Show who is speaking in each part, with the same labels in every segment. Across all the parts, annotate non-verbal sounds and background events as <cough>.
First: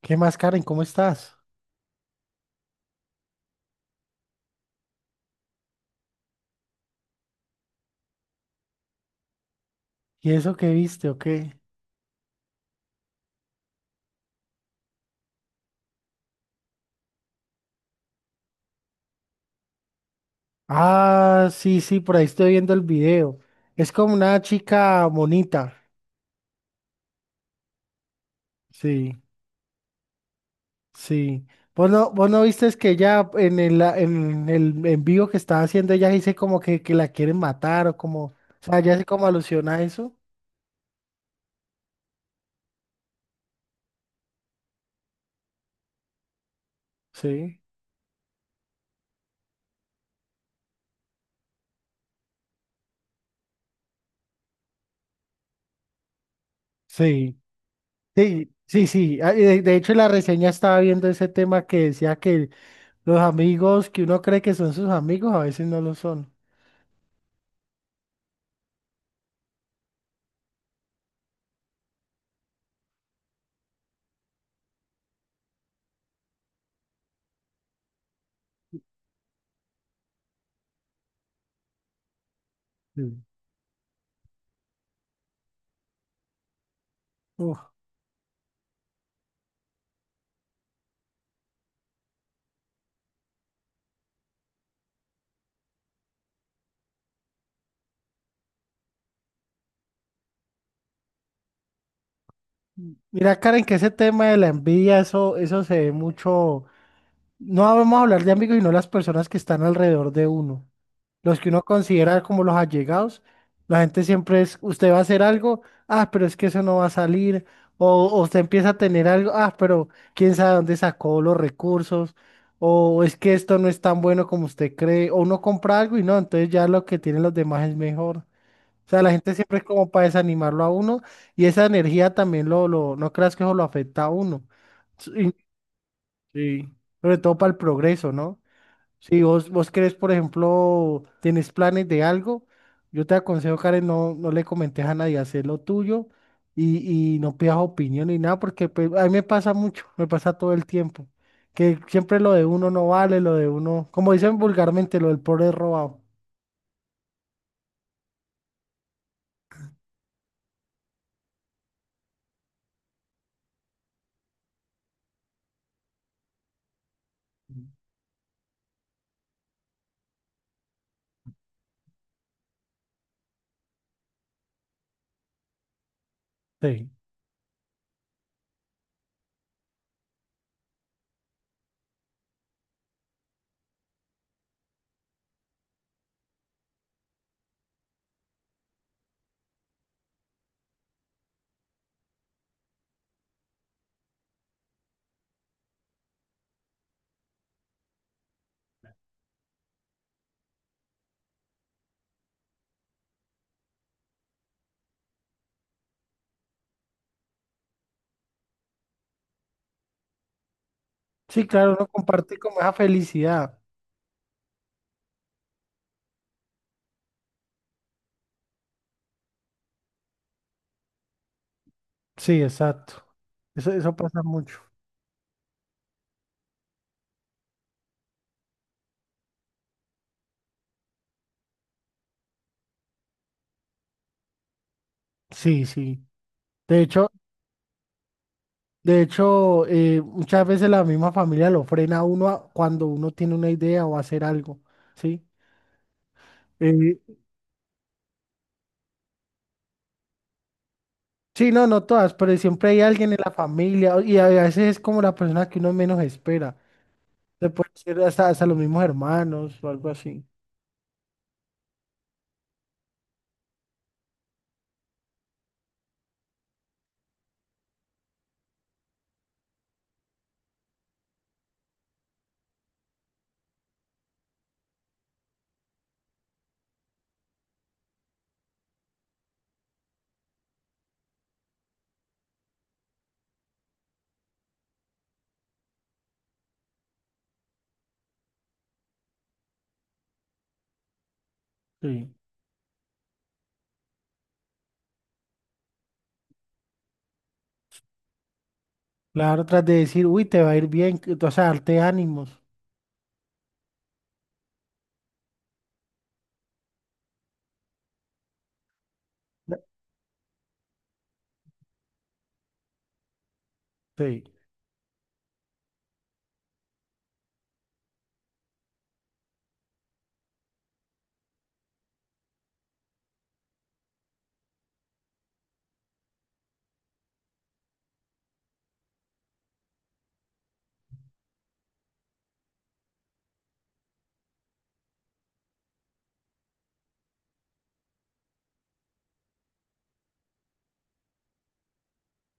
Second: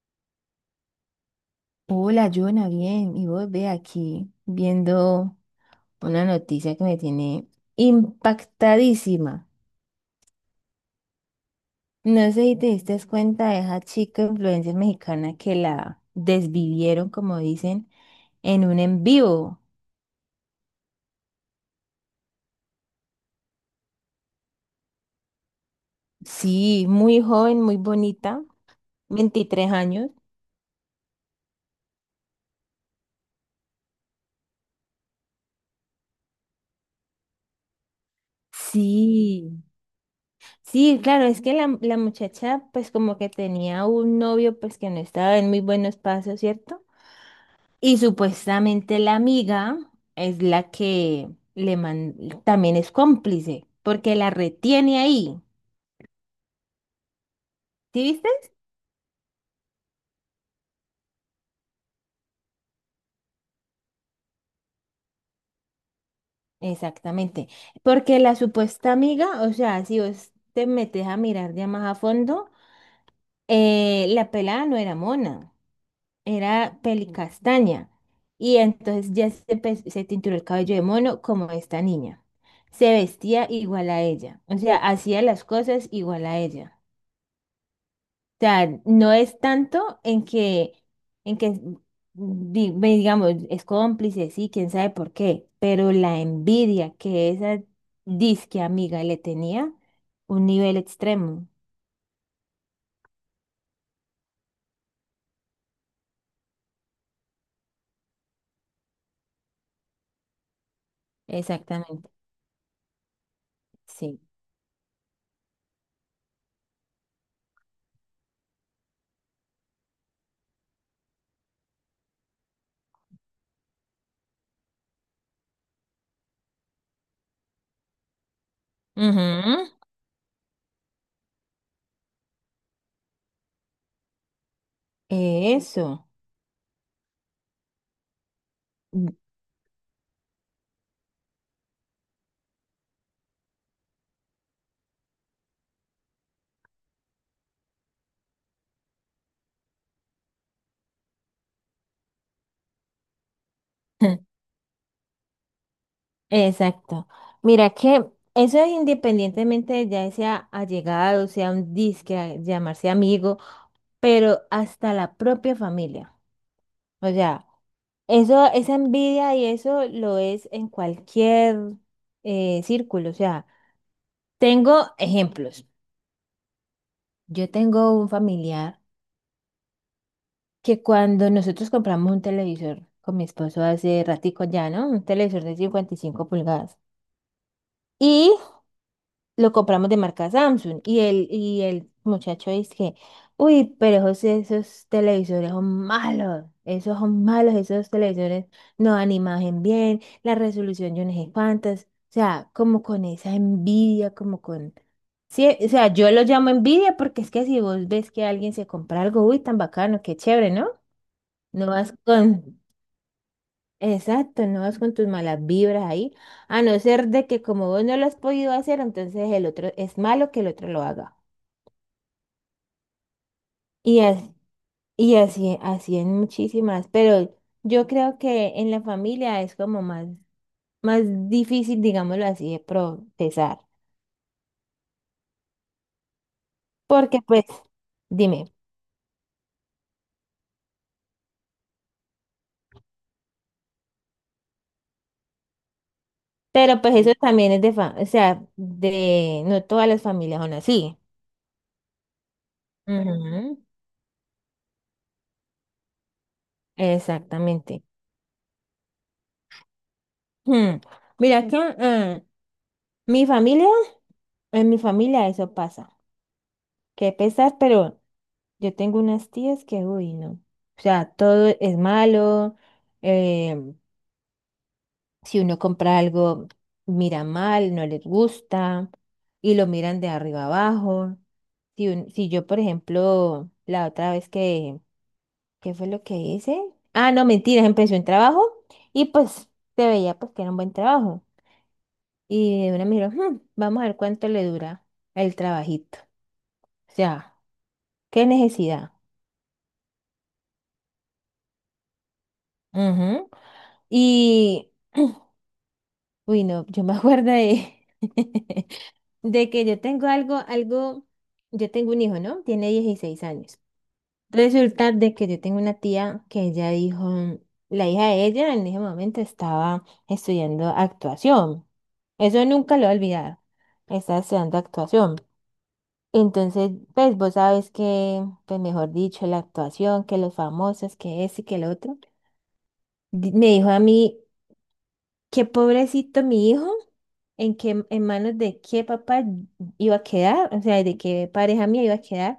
Speaker 1: ¿Qué más, Karen? ¿Cómo estás?
Speaker 2: Hola, Jonah, bien. Y vos ve aquí viendo una noticia que me tiene impactadísima.
Speaker 1: ¿Y eso que viste o qué?
Speaker 2: No sé si te diste cuenta de esa chica influencer mexicana que la desvivieron, como dicen, en un en vivo.
Speaker 1: Ah, sí, sí, por ahí estoy viendo el video. Es como una chica bonita.
Speaker 2: Sí, muy joven, muy bonita,
Speaker 1: Sí,
Speaker 2: 23 años.
Speaker 1: sí. Vos no viste que ella en el, la- en el en vivo que estaba haciendo, ella dice como que la quieren matar o como, o sea, ella hace como
Speaker 2: Sí,
Speaker 1: alusión a eso?
Speaker 2: sí, claro, es que la muchacha pues como que tenía un novio pues que no estaba en muy buenos pasos, ¿cierto?
Speaker 1: Sí.
Speaker 2: Y supuestamente la amiga es la que le man- también es cómplice, porque la retiene ahí.
Speaker 1: Sí,
Speaker 2: ¿Sí viste?
Speaker 1: sí, sí, sí. Ah, y de hecho, en la reseña estaba viendo ese tema que decía que los amigos que uno cree que son sus amigos a veces no lo son.
Speaker 2: Exactamente. Porque la supuesta amiga, o sea, si vos te metes a mirar ya más a fondo, la pelada no era mona, era pelicastaña. Y entonces ya se tinturó el cabello de mono como esta niña. Se
Speaker 1: Sí.
Speaker 2: vestía igual a ella. O sea, hacía las cosas igual a ella. Sea, no es tanto en que ve, digamos, es cómplice, sí, quién sabe por qué, pero la envidia que esa disque amiga le tenía, un nivel extremo.
Speaker 1: Mira, Karen, que ese tema de la envidia, eso se ve mucho. No vamos a hablar de amigos, sino las personas que están alrededor de uno. Los que uno
Speaker 2: Exactamente,
Speaker 1: considera como los allegados. La gente
Speaker 2: sí.
Speaker 1: siempre es, usted va a hacer algo, ah, pero es que eso no va a salir. O usted empieza a tener algo, ah, pero quién sabe dónde sacó los recursos. O es que esto no es tan bueno como usted cree. O uno compra algo y no, entonces ya lo que tienen los demás es mejor. O sea, la gente siempre es
Speaker 2: Ujú.
Speaker 1: como para desanimarlo a uno y esa energía también no creas que eso lo afecta a uno. Sí,
Speaker 2: Eso.
Speaker 1: sí. Sobre todo para el progreso, ¿no?
Speaker 2: Mm.
Speaker 1: Si vos querés, por ejemplo, tenés planes de algo, yo te aconsejo, Karen, no le comentes a nadie, hacer lo tuyo y no pidas opinión ni nada, porque pues, a mí me pasa mucho, me pasa todo el tiempo, que siempre lo de uno no vale, lo de uno, como dicen
Speaker 2: <laughs>
Speaker 1: vulgarmente, lo del pobre es robado.
Speaker 2: Exacto. Mira que eso es independientemente de ya sea allegado, sea un disque, llamarse amigo, pero hasta la propia familia. O sea, eso, esa envidia y eso lo es en cualquier círculo. O sea, tengo ejemplos.
Speaker 1: Sí.
Speaker 2: Yo tengo un familiar que cuando nosotros compramos un televisor con mi esposo hace ratico ya, ¿no? Un televisor de 55 pulgadas. Y lo compramos de marca Samsung y el muchacho dice que, uy, pero José, esos televisores son malos, esos televisores no dan imagen bien, la resolución yo no sé cuántas, o sea, como con esa envidia, como con... Sí, o sea, yo lo llamo envidia porque es que si vos ves que alguien se compra algo, uy, tan bacano, qué chévere, ¿no?
Speaker 1: Sí,
Speaker 2: No
Speaker 1: claro, uno
Speaker 2: vas
Speaker 1: comparte
Speaker 2: con,
Speaker 1: como esa felicidad.
Speaker 2: Exacto, no vas con tus malas vibras ahí, a no ser de que como vos no lo has podido hacer, entonces el otro es malo que el otro lo haga.
Speaker 1: Sí, exacto. Eso
Speaker 2: Y
Speaker 1: pasa
Speaker 2: así,
Speaker 1: mucho.
Speaker 2: y así, así en muchísimas, pero yo creo que en la familia es como más difícil, digámoslo así, de procesar.
Speaker 1: Sí, sí. De hecho,
Speaker 2: Porque pues, dime,
Speaker 1: de hecho, muchas veces la misma familia lo frena a uno a- cuando uno tiene una idea o hacer algo, ¿sí?
Speaker 2: pero pues
Speaker 1: Eh,
Speaker 2: eso también es o sea, de, no todas las familias son así.
Speaker 1: sí, no, no todas, pero siempre hay alguien en la
Speaker 2: Ujú.
Speaker 1: familia o- y a veces es como la persona que uno menos espera. Se puede
Speaker 2: Exactamente.
Speaker 1: ser hasta, hasta los mismos hermanos o algo así.
Speaker 2: Hmm. Mira que mi familia en mi familia eso pasa. Qué pesar, pero yo tengo unas tías que, uy, no. O sea, todo es malo. eh, si uno compra algo, mira mal, no les gusta y lo miran de arriba abajo. Si, si yo, por ejemplo, la otra vez que, ¿qué fue lo que hice? Ah, no, mentiras, empecé un trabajo y pues se veía pues que era un buen trabajo.
Speaker 1: Sí.
Speaker 2: Y de una me dijeron, "Hmm, vamos a ver cuánto le dura el trabajito. O sea, qué necesidad".
Speaker 1: Claro, tras de decir, uy, te va a ir bien, que- o sea, darte ánimos.
Speaker 2: Ujú. Y, uy, no, yo me acuerdo de, <laughs> de que yo tengo yo tengo un hijo, ¿no? Tiene 16 años.
Speaker 1: Sí.
Speaker 2: Resulta de que yo tengo una tía que ella dijo, la hija de ella en ese momento estaba estudiando actuación. Eso nunca lo he olvidado. Estaba estudiando actuación. Entonces, pues vos sabes que, pues mejor dicho, la actuación, que los famosos, que ese y que el otro. Me dijo a mí, qué pobrecito mi hijo, en manos de qué papá iba a quedar, o sea, de qué pareja mía iba a quedar,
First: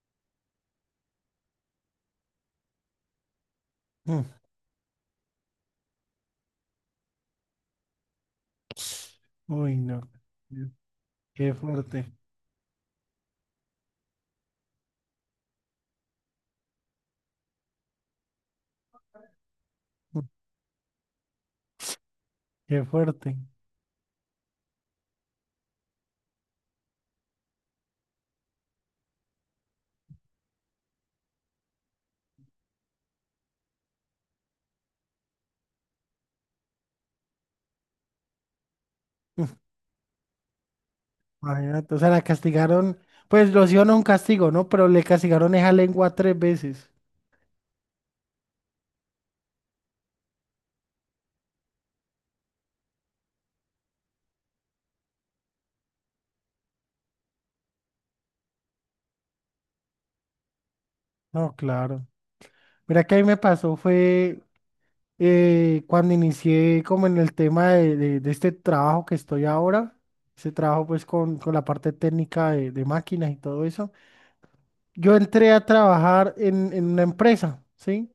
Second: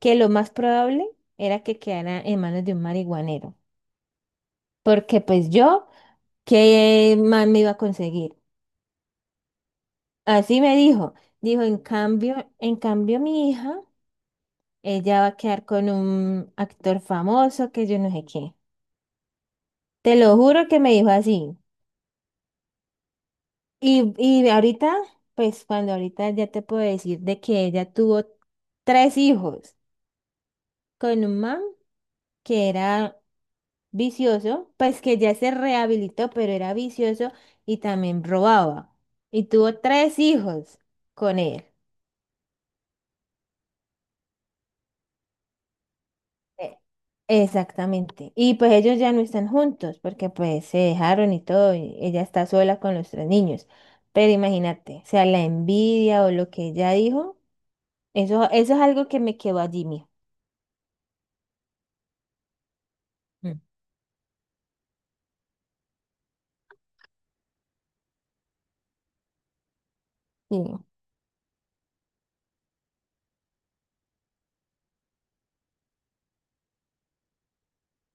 Speaker 2: que lo más probable era que quedara en manos de un marihuanero,
Speaker 1: Mm.
Speaker 2: porque pues yo, ¿qué más me iba a conseguir?
Speaker 1: Uy, no.
Speaker 2: Así me dijo,
Speaker 1: Qué
Speaker 2: dijo,
Speaker 1: fuerte.
Speaker 2: en cambio mi hija, ella va a quedar con un actor famoso que yo no sé qué. Te
Speaker 1: Mm.
Speaker 2: lo juro que me dijo así.
Speaker 1: Qué fuerte.
Speaker 2: Y ahorita, pues cuando ahorita ya te puedo decir de que ella tuvo tres hijos con un man que era vicioso, pues que ya se rehabilitó, pero era vicioso y también robaba. Y tuvo tres hijos con él.
Speaker 1: Imagínate, o sea, la castigaron, pues lo hicieron a un castigo, ¿no? Pero le castigaron esa lengua tres
Speaker 2: Eh,
Speaker 1: veces.
Speaker 2: Exactamente. Y pues ellos ya no están juntos porque pues se dejaron y todo, y ella está sola con los tres niños. Pero imagínate, o sea, la envidia o lo que ella dijo, eso es algo que me quedó allí, mío.
Speaker 1: No, claro. Mira que a mí me pasó fue cuando inicié como en el tema de este trabajo que estoy ahora, ese
Speaker 2: Sí,
Speaker 1: trabajo pues con la parte técnica de máquinas y todo eso. Yo entré a trabajar en una empresa, ¿sí?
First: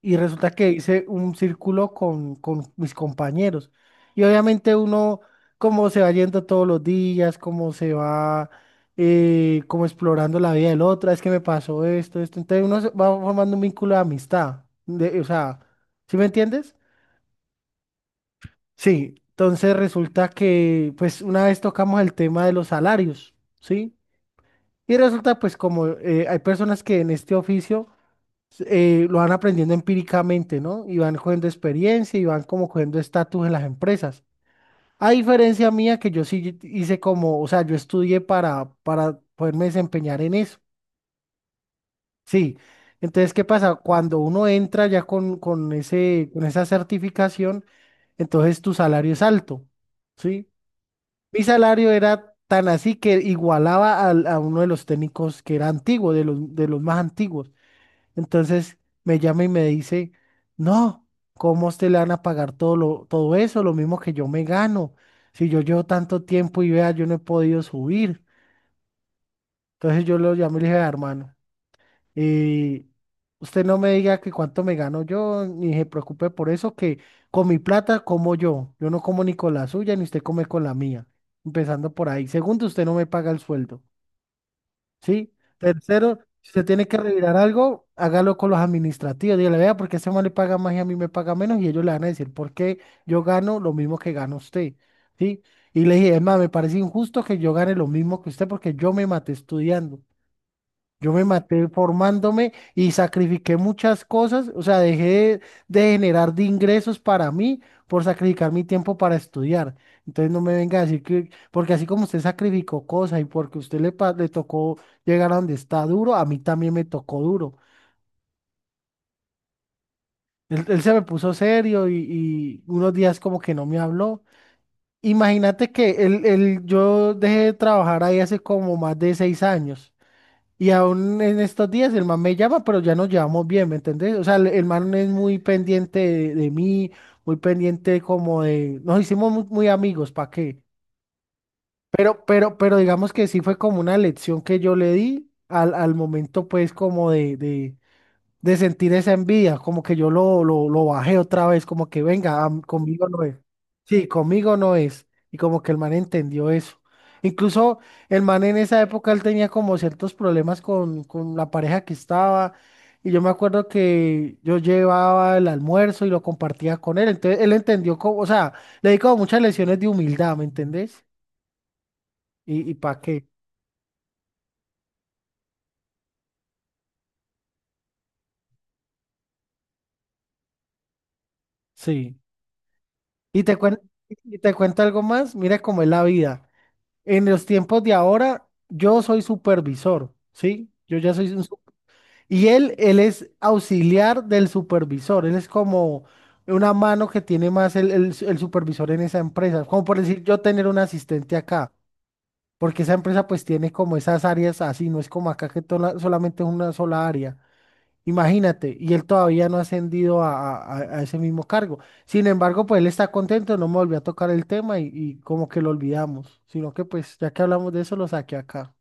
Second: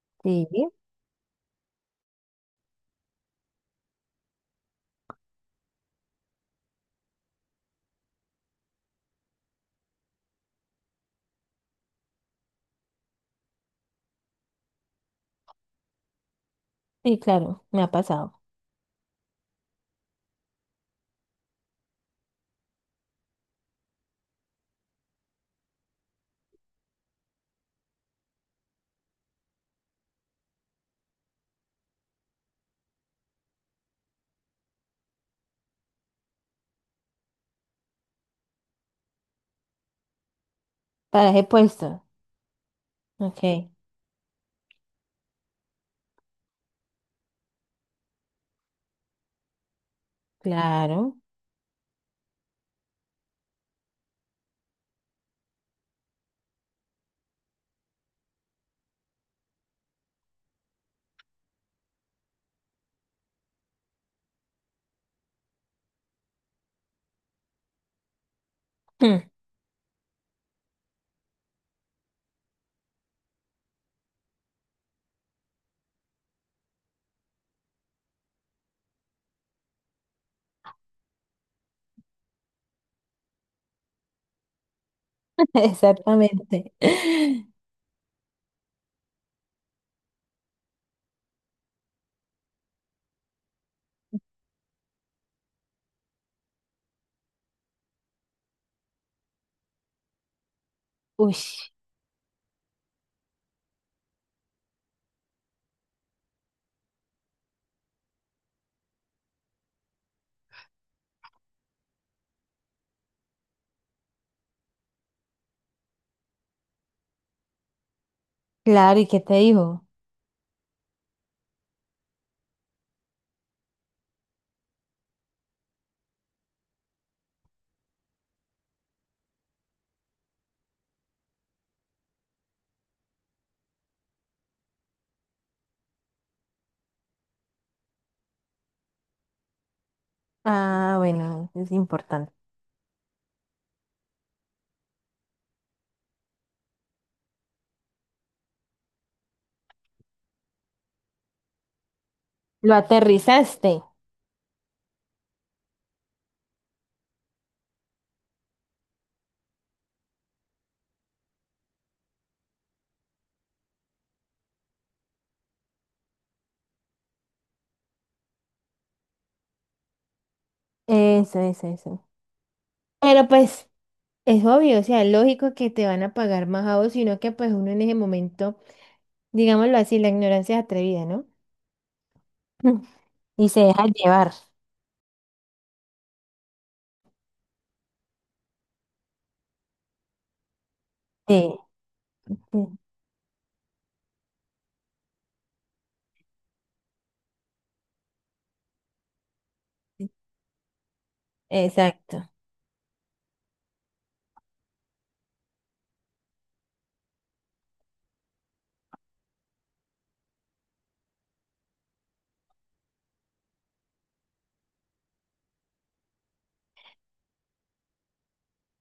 Speaker 1: Y
Speaker 2: sí,
Speaker 1: resulta que hice un círculo con mis compañeros. Y obviamente uno, como se va yendo todos los días, como se va como explorando la vida del otro, "Ah, es que me pasó esto, esto". Entonces uno se va formando un vínculo de amistad, de- o sea, ¿sí me entiendes?
Speaker 2: sí, claro, me ha pasado.
Speaker 1: Sí. Entonces resulta que, pues una vez tocamos el tema de los salarios, ¿sí? Y resulta pues como hay personas que en este oficio lo van aprendiendo empíricamente, ¿no? Y van cogiendo experiencia y van como cogiendo estatus en las empresas. A diferencia mía, que yo sí hice como, o sea, yo estudié para poderme desempeñar en eso.
Speaker 2: Para he puesto.
Speaker 1: Sí. Entonces,
Speaker 2: Ok,
Speaker 1: ¿qué pasa? Cuando uno entra ya con ese, con esa certificación, entonces tu salario es alto, ¿sí?
Speaker 2: claro.
Speaker 1: Mi salario era tan así que igualaba al- a uno de los técnicos que era antiguo, de los más antiguos. Entonces me llama y me dice, no, ¿cómo a usted le van a pagar todo, lo, todo eso? Lo mismo que yo me gano. Si yo llevo tanto tiempo y vea, yo no he podido subir.
Speaker 2: <laughs>
Speaker 1: Entonces yo lo llamé y le dije, "Vea, hermano, eh, usted no me diga que cuánto me gano yo, ni se preocupe por eso, que con mi plata como yo. Yo no como ni con la suya, ni usted come con la mía. Empezando por ahí. Segundo, usted no me paga el sueldo, ¿sí? Tercero, si se
Speaker 2: Exactamente.
Speaker 1: tiene que revirar algo, hágalo con los administrativos. Dígale, vea, ¿porque ese man le paga más y a mí me paga menos? Y ellos le van a decir, ¿por qué yo gano lo mismo que gana usted? ¿Sí? Y le dije, es más, me parece injusto que yo gane lo mismo que usted porque yo me maté estudiando. Yo me
Speaker 2: Uy,
Speaker 1: maté formándome y sacrifiqué muchas cosas, o sea, dejé de generar de ingresos para mí por sacrificar mi tiempo para estudiar. Entonces no me venga a decir que, porque así como usted sacrificó cosas y porque usted le, pa- le tocó llegar a donde está duro, a mí también me tocó duro.
Speaker 2: claro, ¿y qué te dijo?
Speaker 1: Él se me puso serio y unos días como que no me habló. Imagínate que él- yo dejé de trabajar ahí hace como más de 6 años. Y aún en estos días el man me llama, pero ya nos llevamos bien, ¿me entendés? O sea, el man es muy pendiente de mí, muy pendiente como de... Nos hicimos muy, muy amigos, ¿para qué?
Speaker 2: Ah, bueno, es
Speaker 1: Pero,
Speaker 2: importante.
Speaker 1: pero, pero digamos que sí fue como una lección que yo le di al, al momento, pues, como de sentir esa envidia, como que yo lo bajé otra vez, como que venga, am-
Speaker 2: Lo
Speaker 1: conmigo no es.
Speaker 2: aterrizaste.
Speaker 1: Sí, conmigo no es. Y como que el man entendió eso. Incluso el man en esa época él tenía como ciertos problemas con la pareja que estaba. Y yo me acuerdo que yo llevaba el almuerzo y lo compartía con él. Entonces él entendió como, o sea, le di como muchas lecciones de humildad, ¿me entendés?
Speaker 2: Eso.
Speaker 1: Y para qué.
Speaker 2: Pero pues es obvio, o sea, es lógico que te van a pagar más a vos, sino que pues uno en ese momento, digámoslo así, la ignorancia es atrevida, ¿no?
Speaker 1: Sí.
Speaker 2: <laughs>
Speaker 1: Y
Speaker 2: Y
Speaker 1: te
Speaker 2: se
Speaker 1: cuen-
Speaker 2: deja llevar.
Speaker 1: y te cuento algo más, mira cómo es la vida. En los tiempos de ahora, yo soy supervisor, ¿sí? Yo ya soy un... su-
Speaker 2: Sí,
Speaker 1: Y él,
Speaker 2: sí,
Speaker 1: él es auxiliar del supervisor, él es como una mano que tiene más el su- el supervisor en esa empresa, como por
Speaker 2: sí,
Speaker 1: decir yo tener un asistente acá,
Speaker 2: exacto.
Speaker 1: porque esa empresa pues tiene como esas áreas así, no es como acá que tola- solamente es una sola área. Imagínate, y él todavía no ha ascendido a ese mismo cargo. Sin embargo, pues él está contento, no me volvió a tocar el tema y como que lo olvidamos, sino que pues ya que hablamos de eso, lo saqué acá.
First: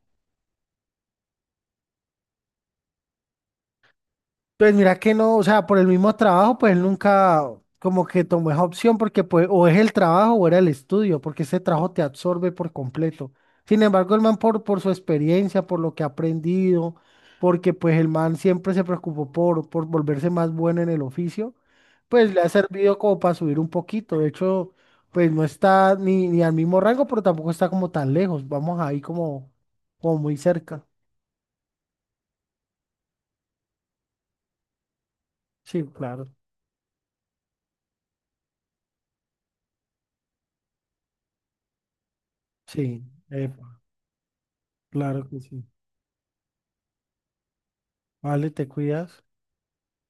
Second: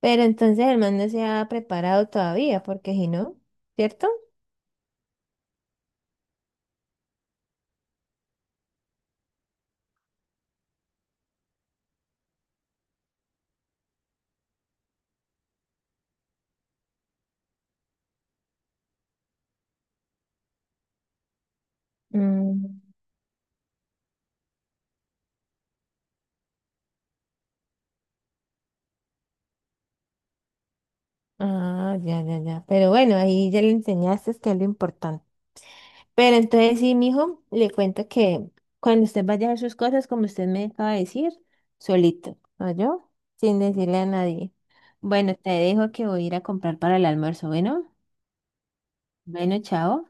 Speaker 2: Pero entonces el man no se ha preparado todavía, porque si no, ¿cierto?
Speaker 1: Pues mira que no, o sea, por el mismo trabajo, pues él nunca como que tomó esa opción porque pues o es el trabajo o era el estudio, porque ese trabajo te absorbe por completo. Sin embargo, el man por su experiencia, por lo que ha aprendido, porque pues el man siempre se preocupó por volverse más bueno en el oficio, pues le ha
Speaker 2: Mm.
Speaker 1: servido como para subir un poquito. De hecho, pues no está ni, ni al mismo rango, pero tampoco está como tan lejos. Vamos ahí como, como muy cerca.
Speaker 2: Ah, ya, ya, ya. Pero bueno, ahí ya le enseñaste que es lo importante.
Speaker 1: Sí, claro.
Speaker 2: Pero entonces sí, mijo, le cuento que cuando usted vaya a hacer sus cosas, como usted me acaba de decir, solito, ¿no
Speaker 1: Sí,
Speaker 2: yo? Sin
Speaker 1: epa,
Speaker 2: decirle a nadie.
Speaker 1: claro
Speaker 2: Bueno,
Speaker 1: que
Speaker 2: te
Speaker 1: sí.
Speaker 2: dejo que voy a ir a comprar para el almuerzo. Bueno,
Speaker 1: Vale, te cuidas.
Speaker 2: bueno, chao.